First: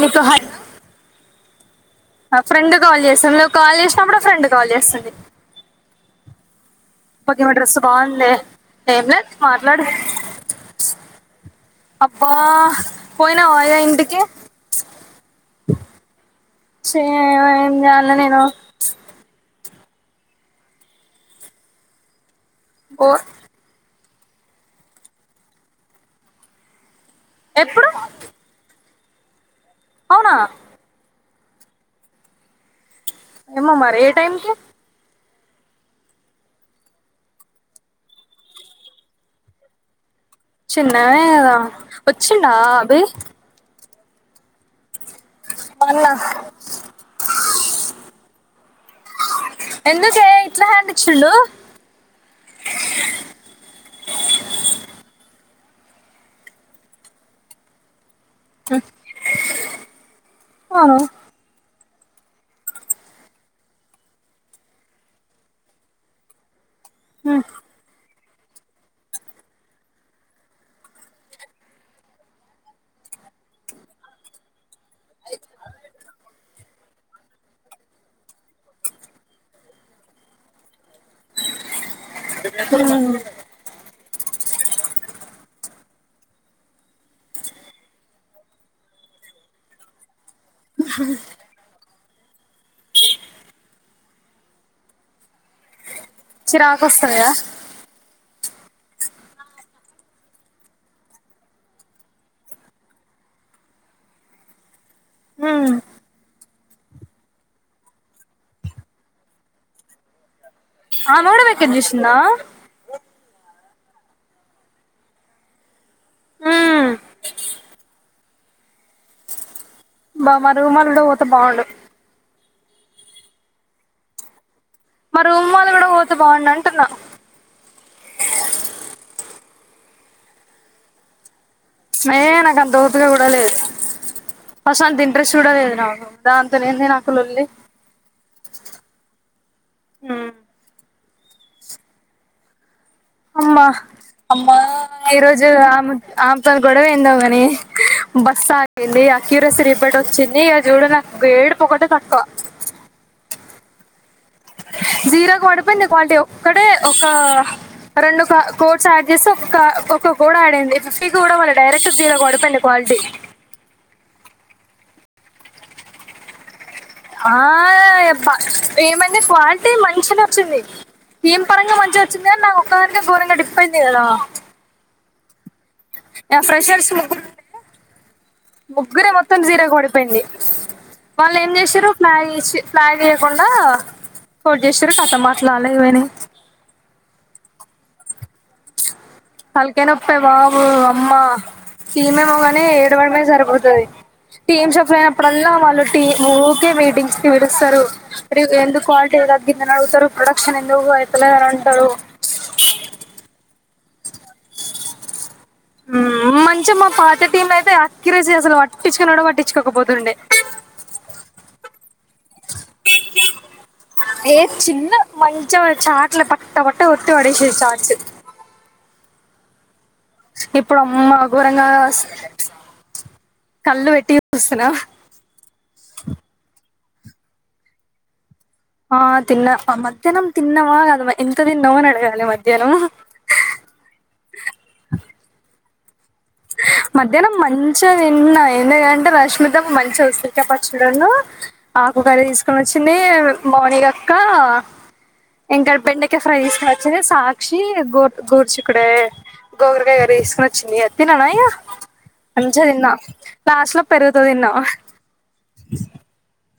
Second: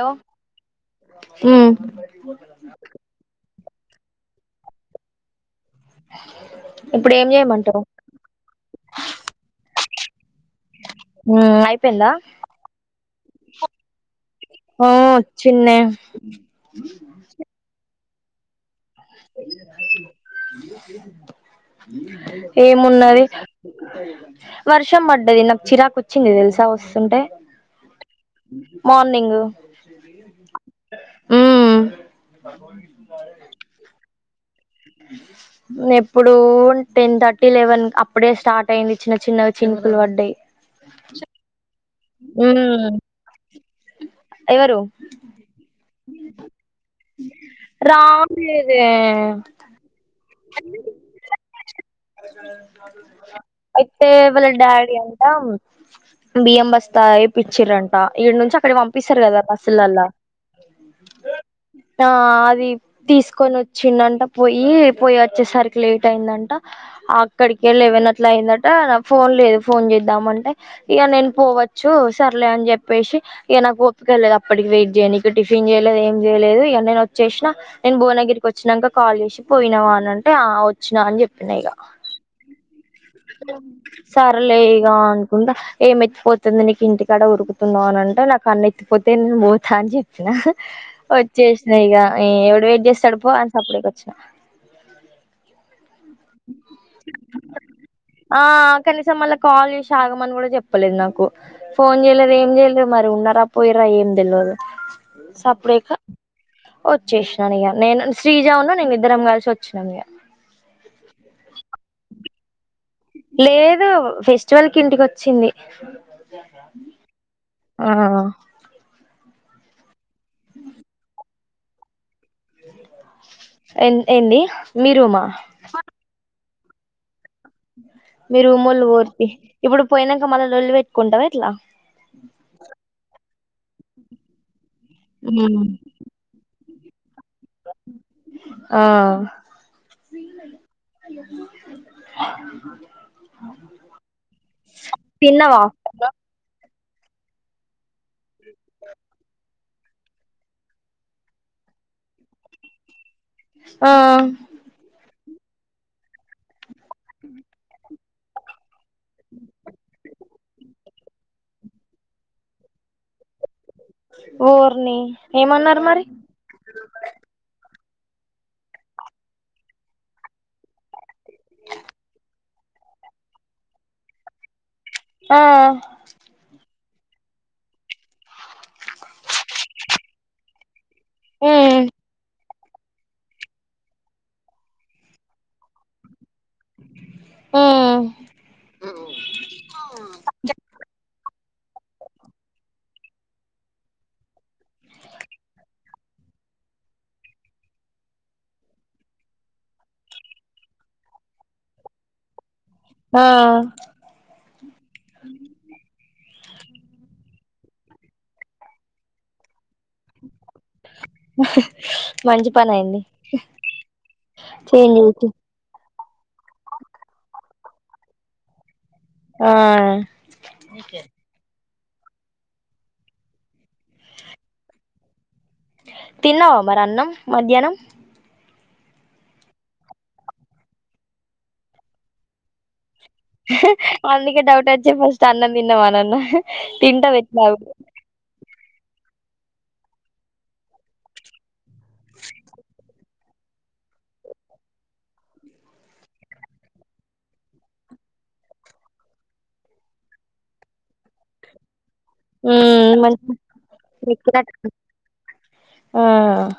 మీకు హై ఉ friend call చేస్తంది నువ్వు కాల్ చేసినప్పుడు ఫ్రెండ్ కాల్ చేస్తుంది ఇప్పుడు ఏం ఒకె డ్రస్ చేయమంటావు బావుందెఏం లేదు మాట్లాడు ఉమ్ అయిపోయిందా అబ్బాపోయినా వయఇంటికి ఆ వచ్చిన్నే చ ఆమె చేయాలి నేను ఓ ఏమున్నది వర్షం పడ్డది నాకు చిరాకు వచ్చింది తెలుసా ఒస్ ఎప్పుడు మార్నింగ్ అవునా ఉమ్ మ్ మరి ఏ టైమ్ కి ఎప్పుడు టెన్ థర్టీ లెవెన్ అప్పుడే స్టార్ట్ అయింది చిన్న చిన్నగచి చినుకులు పడ్డాయ్ చిన్న గనే కదా వచ్చిండా ఉమ్ అబి ఎవరు అన్న రావట్లెదె ఎందుకే ఇట్లా హ్యాండ్ ఇచ్చిండు అయితెవాళ్ల డాడి అంట బియంబస్తాఎపిచ్చిరంట ఇడనుంచి అక్కడి పంపిస్తారు కదా బస్సు లల్లా అవును ఆ అది తీసుకొని వచ్చిండంట పోయి పోయి వచ్చేసరికి లేట్ అయిందంట ఉమ్, అక్కడికిలేవన అట్లా అయిందట ఫోన్ లేదు ఫోన్ చేద్దామంటే ఇక నేను పోవచ్చు సర్లే అని చెప్పేసి ఇగ, నాకు, ఒపిక, లేదు అప్పటికి వెయిట్‌ జేయనికి టిఫిన్ చేయలేదు ఏం చేయలేదు ఇగవచ్చేసినా నేను భువనగిరికి వచ్చినంక కాల్ చేసి పోయి పోయినవా అనింటే అ అవచ్చినా అని చెప్పిన ఇగ హ సరలే ఇగా అనుకుంటా ఏంమెత్తిపోతుంది నీకు ఇంటికాడ ఉరుకుతున్నావ్ అని అంటే నాకు అన్న ఎత్తిపోతే పోతా అని చెప్పిన అహవచ్చే సిన సైగా ఎవడు వెయిట్ చేస్తాడు పో అని సప్ డిగ వ చ్చిన చిరాకు వస్తది గద ఆ కనీసం మళ్ళా కాల్ చేసి ఆగమని కూడా చెప్పలేదు నాకు ఫోన్ చేయలేదు ఏం చేయలేదు మరి ఉ న్నార పోయిరా ఏమి తెల్వదుసపు ఉమ్. అనే వచ్చేసినాను ఇగ నేను శ్రీజా నును నేను ఇద్దరం కలిసివచ్చినం, ఇగ అ ముడ వికట్‌ చూసిన్నా లేదు ఫెస్టివల్ కి ఇంటికి వచ్చింది ఉమ్, ఆ బమా రూమ్. లోతోపోతే బావుండు ఎన్ ఏంది మీ మా రూమా రూమ్ వాళ్ళుకూడా పోతెబావున్నం టున్న మీ. రుమోళ్ళు పోర్తి తీఇప్పుడు పోయినంక మళ్ళ లొల్లిపెట్టుకుంటావా ఎట్ల నాక అంత ఊతుగా కూడ లేదు ఫస్ట్ అంత ఇంట్రెస్ట్ చూ లేదు నాకు దాంతనేంది నాకు లొల్లి ఆ అమ్మా అమ్మా ఈరోజు తిన్నవా ఆమె ఆమ్ త గొడవందని బస్ ఆంది ఆ క్యూరసరి ఇబటి వచ్చింది ఇక చూడు నాకు ఏడుపుక్కటే తక్కువ ఆ జీరో పడిపోయింది కాలటీ ఒక్కడే ఒక రెండు కోట్ చార్జెస్ ఒక ఒక కూడా ఆడడి ఫిఫ్టీ కూడా మళ్ళ డైరెక్ట్ దీలోడిపండి క్వాలిటీ ఊర్ని ఏమన్నారు మరి ఆబ ఏమనా క్లటీ మంచి వచ్చింది ఏం పరంగా మంచిగా వచ్చింది కదా నా ఒక్కదాక ఘోరంగా డిపోయింది కదా ఆ ఫ్రెషర్స్ ముగ్గురే మొత్తం జీర కొడిపోయింది వాళ్ళు ఏం ఉమ్ చేశారు ఒక మ్యారేజ్ ప్లాన్ చేయకుండా చోటు చేస్తారు కథ మాట్లాడాలవనా ఆ హల్కే నొప్పే బాబు అమ్మ సీమే మగానే ఏడవడమే సరిపోతుది టీమ్ షప్ అయినప్పుడల్ వాళ్ళు టీ ఊకే మీటింగ్స్ కి విడుస్తారురి ఎందుకు కాల అ్గింద నడుగుతారు ప్రొక్షన్ ఎందువుతల న అతాడు ఆా మంచిగా మా పాత టీం అయితే అకిరేసి అసలు పట్టించుకనిడం పట్టించుకోకపోతుండే మంచి పని అయిడి ఏ చిన్న మంచి చార్ట్ల పక్క పట్ట ఒట్ పడస చార్ట్స్ ఆ ఇప్పుడు అమ్మ ఒకరంగా కళ్ళు పెట్టి చూస్తున్నా తిన్నావా మరి అన్నం మధ్యాహ్నం ఆ తిన్న మధ్యాహ్నం తిన్నవా అదమా ఇంత ది నవ న అడిగాలి మధ్యాహ్నం అందుకే డౌట్ వచ్చి ఫస్ట్ అన్నం తిన్న మనన్న మధ్యాహ్నం మంచా ఎన్న ఎందుంటే రష్మిద మంచి వస్తుందికా పచ్చు ఆకుకాయ తీసుకొని వచ్చింది కోనిగక్కా ఇం గడ బెండకే ఫ్రైసుక వచ్చిది సాక్షి గో గోర్చు కూడాడ గోగరకాయ గారు వేసుకుని వచ్చింది అత్తిననాయ మంచిదిిన్నా ఉమ్ మంచి లాస్ట్ లో పెరుగుతు తిన్నా ఎక్కినట్టు ఆ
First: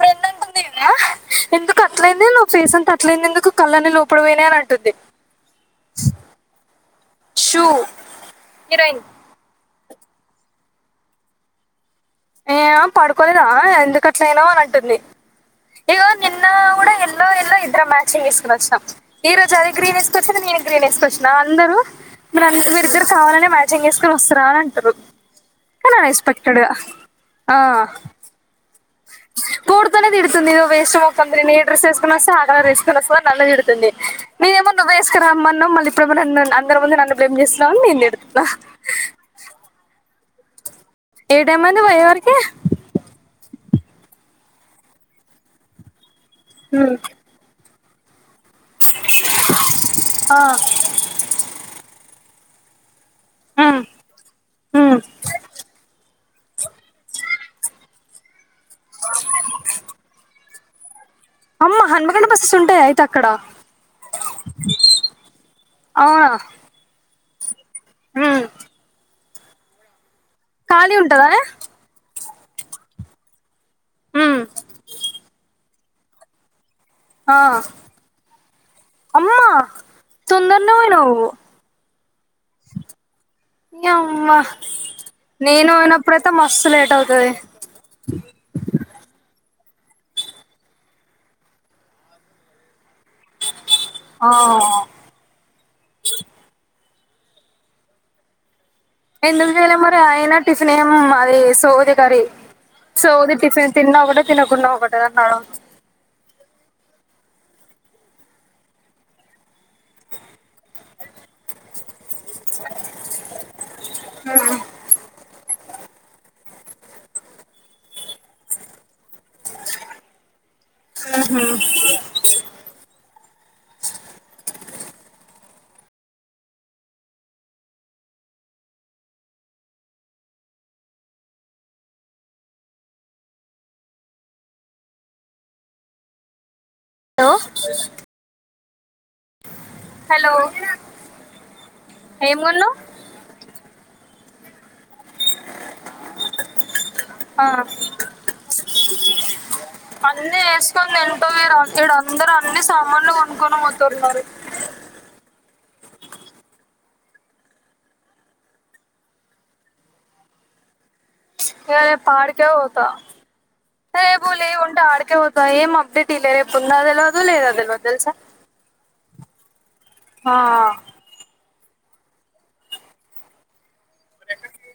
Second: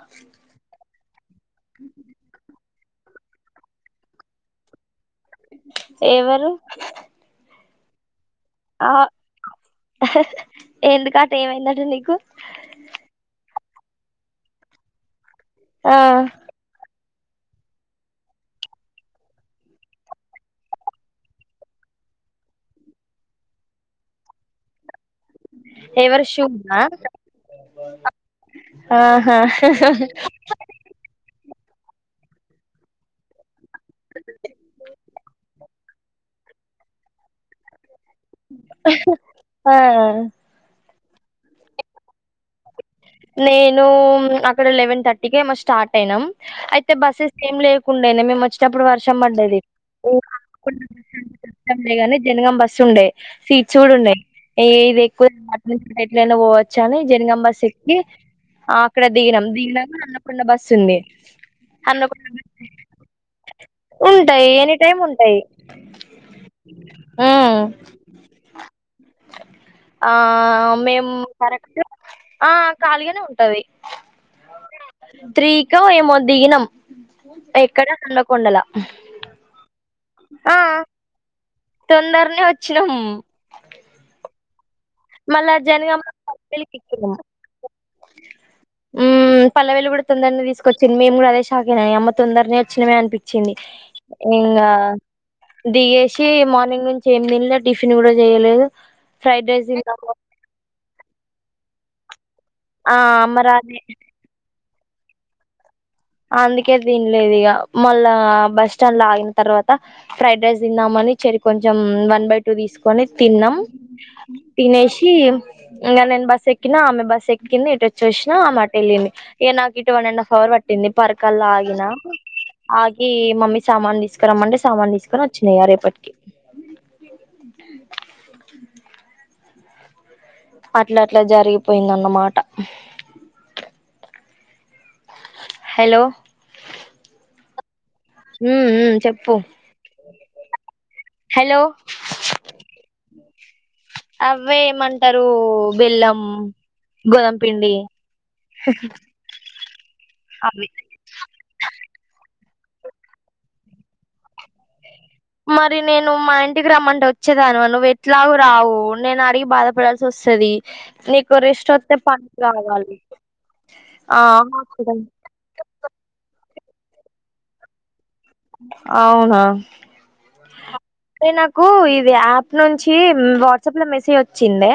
ఫ్రెండ్ అంటుంది కదా ఎందుకు అట్లైంది నువ్ ఫేస్ అంత అట్లంది ఎందుకు కళ్ళని లోపడ పోనా అని అంటుంది ఎవరు చూ ఇరై ఎందుకు అట ఏమైందటటు నీకు ఏ పడుకోలేదా ఎందుకట్లనో అని అంటుంది ఆ ఎ ఇద్దరు మ్యాచింగ్ వసుకొని వచ్చినం ఈ రోజు అది గ్రీన్ వేసుకొచ్చది నేను గ్రీన్ వసుకొచ్చినా అందరు మీరుంత మీరిద్దరు కావాలనే మ్యాచింగ్ వేసుకొని వస్తార అని అంటారు కానీ ఎవరు శుభ అన్ఎక్స్పెక్టెడ్ గా నా ఆ ఆహా పూడుతునే తరుతుందిద వేస్ట్ మంద న వేడుతుంది నేమోసు ఇప్పున్న అందరి ముందు నన్న ప్రేమ్ చేస్తున్నానునిే న ఆ ఏ టైమ్ అంది పోయేవరికి నేను అక్కడ లెవెన్ థర్టీ క స్టార్ట్ అయినాం అయితే ఉమ్ బస్సెస్ ఏం లే కుండేనే మేము వచ్చినప్పుడు వర్షం ఆ పడ్డదికుండ ని జనం బస్సు ఉండ్ సీట్స్ ఉమ్ కూడా ఉన్నా్ ఉమ్ ఇది ఎక్కువ పోవచ్చ అని జనిగాం బస్ ఎక్కి అక్కడ దిినం దగినగా అన్నకున్న బస్ సిున్ని అమ్మ హన్మగండ బస్సస్ ఉంటాయి అయితే అక్కడ ఉంటాయి ఎనీ టైమ్ ఉంటాయి హ ఆ మేము ఉంటదానే కరెక్ట్గా ఆ ఖాళీగానే ఉంటుంది ఉమ్ త్రీకా ఏమో దిగినం ఆ ఎక్కడ హన్మకొండల అమ్మా ఆ సుందర నువన తొందరనే వచ్చినాం నీ అమ్మ మళ్ళా నేను జనగామ్మ్ పోయినప్పుడైతే మస్తు లేట్ అవుతది ఉ పల్లవెలు కూడా తొందరని తీసుకొచ్చింది మేము కూడా అదే షా అయినాని అమ్మ తొందరనే వచ్చినవిే అనిపించింది ఆ ఇంకా దిగేసి మార్నింగ్ నుంచి ఏమి తిన్లా టిఫిన్ కూడా చేయలేదు ఫ్రైడ్ ఎందుకు రైస్ తిన్ల మరి తిన్నాము అయినా టిఫినం అది సౌది కర్రీ ఆ సోది అమ్మ టిఫిన్ రాలే తిన్నా ఒకటే తినకుండా ఒకటేన్నా అందుకే తన్లేదు ఇక మళ్ళా బస్ స్టాండ్ లో ఆగిన తర్వాత ఫ్రైడ్ రైస్ తిందామ చెరి కొంచెం వన్ బై టూ తీసుకొని తిన్నాం తినేసి ఇంకా నేను బస్ ఎక్కినా ఆమె బస్ ఎక్కింది ఇటు వచ్చేసిన ఆమె అటు వెళ్ళింది ఇక నాకు ఇటు వన్ అండ్ హఫ్ పర్కలా ఆగిన ఆగి మమ్మీ సామాన్ తీసుకునిమ్మంటే సామాన్లు తీసుకొని వచ్చినా ఇగ రేపటికి అట్లా అట్లా జరిగిపోయిందన్నమాట హలో ఆ ఉమ్ ఉమ్ చెప్పు హలో హలో ఏం కొన్నావ్ అవే మ అంటారు బెల్లం గోదామ ఆ పిండి అన్నీ అవి వేసుకని ఎంటో వేరు ఏడ అందరూ అన్ని సామాన్లు కొనుక్కొనిపోతున్నారు మరి నేను మా ఇంటికి రమ్మంటే వచ్చేదానుమా నువ్వు ఎట్లాగ రావు నేను అడిగి బాధపడాల్సి వస్తుంది నీకు టెస్ట్ వస్తి పక్క కావాలి అరే బోలే ఉండు ఆదికి పోత ఏం అప్డేట్ ఇవ్వాలా రేపు ఉండదో అద లేద తెల్వదు తెలుసా అవునా ఆ నా ఇది యాప్ నుంచి లో మెసేజ్ వచ్చిందే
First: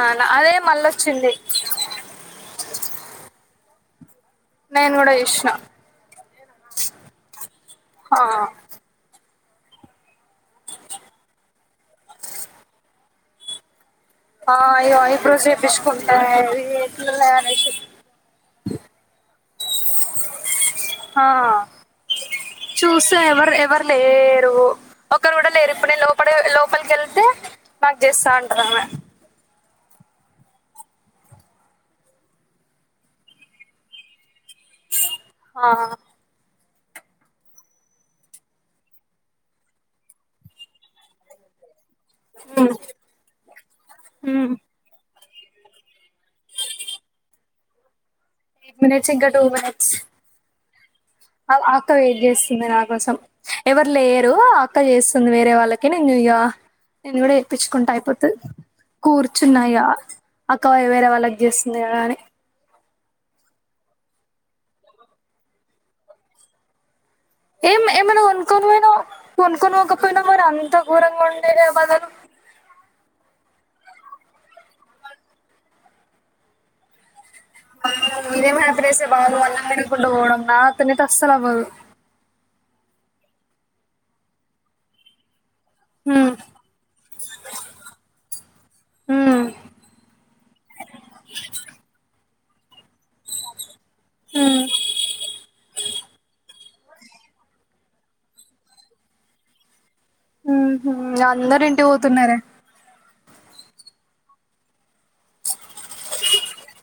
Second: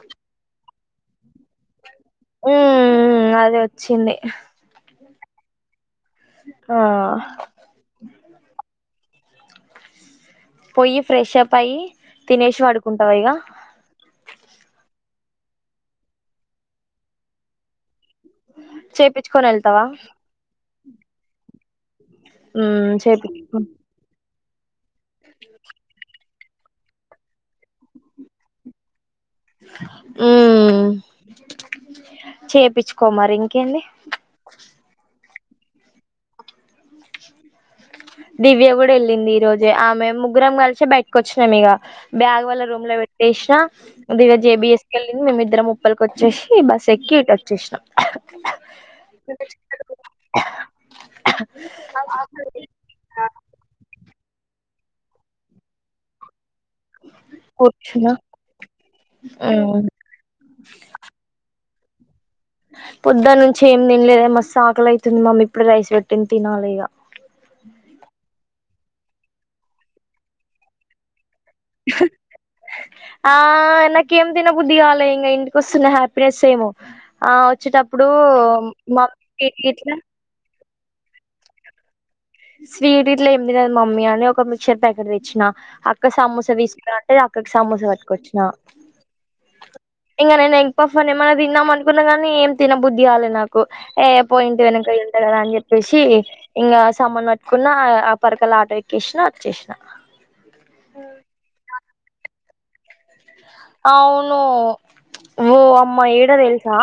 ఆ అదే మళ్ళొచ్చింది ఉమ్ అది వచ్చింది నేను కూడా చూస్న ఆ ఆ పోయి ఫ్రెషప్ అయ్య తినేసి పడుకుంటావ ఇక ఆ అయ్యో ఇప్పుడు చేయిపించుకుంట అనే చేయిచ్చుకొని వెళ్తావా ఆ ఉమ్ చూసా ఎవరు చేపిచ్చుకో ఎవరు లేరు ఒకరు కూడా లేరు ఇప్పుడు నే లోపల లోపలికి వెళ్తే మాకు చేస్తా ఉంటారామా ఉమ్ చేపించుకో మరి ఇంకేంటి ఆ దివ్య కూడా వెళ్ళింది ఈ రోజు ఆమె ముగ్గురం కలిసి బయటకొచ్చినాం ఇగ బ్యాగ్ వళ్ల రూమ్ లో పెట్టేసినా ఉమ్ జేబిఎస్కె మేమిద్దరం వుప్పలకి వచ్చేసి బస్ ఎక్కి ఇ వచ్చేసినాం ఎయిట్ మినిట్స్ ఇంకా టూ మినిట్స్ ఆక్క వెయిట్ చేస్తుంది ఆ కోసం ఎవరు లేరు అక్క చేస్తుంది వేరే వాళ్ళకి నేను చేయ నేను కూడా ఏప్పించుకుంటా కూర్చున్నా అయిపోతాది కూర్చున్నా ఉమ్ ఇగ అక్క వేరే వాళ్ళకి చేస్త ఉంది కదా అనీ పొద్దున్న నుంచి ఏం తినలేద మస్తు ఆకలి అవుతుంది మమ్మీ ఇప్పుడు రైస్ పెట్టింది తినాలి ఇక ఏం ఏమైనా కొనుక్కొని పోయినా కొనుక్కనికపోయినా మరి అంత ఘరంగా ఉ ఆ నాకేం తినబుది గాల ఇంకా ఇంటిక వస్తున్న హ్యాపీనెస్ ఏమో ఆ వచ్చేటప్పుడు ఇదేం మామ ఇట్లా తనకి అసలు అవ్వదు స్వీట్ ఇట్లా ఏమి తినదు మమ్మీ అని ఒక మిక్సర్ ప్యాకెట్ తెచ్చిన అక్క హ్మ్ సమోసా తీసుకురా అంటే అక్కకి సమోసా పట్టుకొచ్చిన హ్మ్ [unintelligible] ఫాఫ్ ఏమైనా తిన్నాం అనుకున్నా గానీ ఏం తిన బుద్ధి కాలే నాకు ఏ పో ఇంటికి పోయినంక తింటా కదా అని చెప్పి సి ఇంకా సామాన్ పట్టుకున్న ఆ పరకలా ఆటో ఎక్కేసినా అ వచ్చేసిన ఇంగా అందరు ఇంటి కి పోతున్నారే ఆ అవును ఊ అమ్మ ఏడ తెలుసా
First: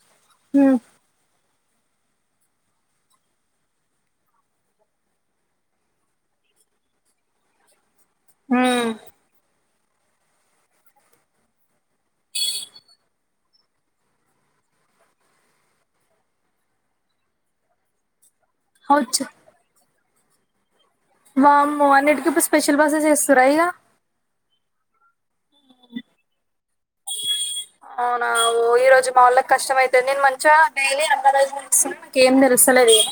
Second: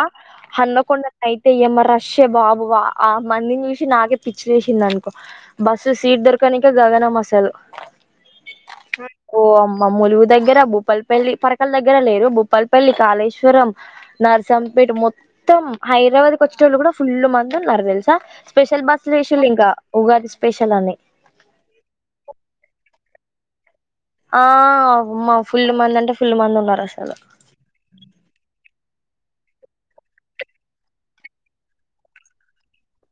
హ్మ్ హనుమకొండల అయితే ఏం మా రాష్ బాబు ఆ మందిని చూసి నాకే పిచ్చి లేసింది అనుకో బస్సు సీట్ దొరక ఎక్క నీకే గగనం అసలు హు మా ములుగు దగ్గర భూపాల్ పెళ్లి క్కల దగ్గర లేరు భూపాల్ పల్లి కాళేశ్వరం నర్సంపేట్ మొత్తం హైదరాబాద్ కి వచ్చి వచ్చేటట్లు కూడా ఫుల్ మంది ఉన్నారు తెలుసా స్పెషల్ బస్సులు ఏ అవచ్చు షిళ్ళు ఇంకా ఉగాది స్పెషల్ అని వామ్మో అన్నిటికి ఇప్పుడు స్పెషల్ బస్సెస్ ఎస్తుర్రా రా ఇగ ఆ అమ్మ ఫుల్ మంది అంటే ఫుల్ మంది ఉన్నారు అసలు అవునా ఓ ఈ రోజు మా వాళ్ళకి కష్టం అయితది నేను మంచిగా డైలీ అన్న [inaudible] నాక ఏం తెలుస్తులేదు ఇగ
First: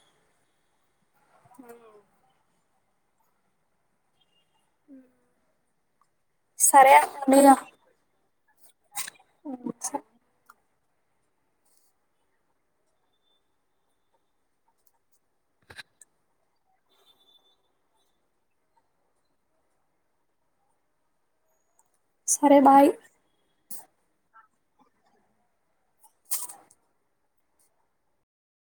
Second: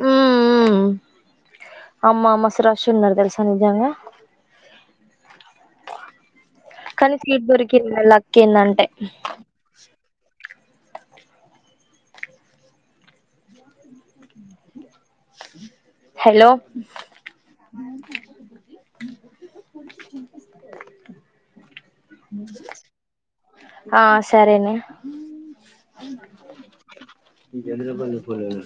హు హు అమ్మ మస్తు రాష్ ఉన్నారు తెలుసా నిజంగా ఉ కానీ సీట్ దొరికి లక్ ఏందంటే హలో సరే బాయ్ ఆ సరేనే [unintelligible]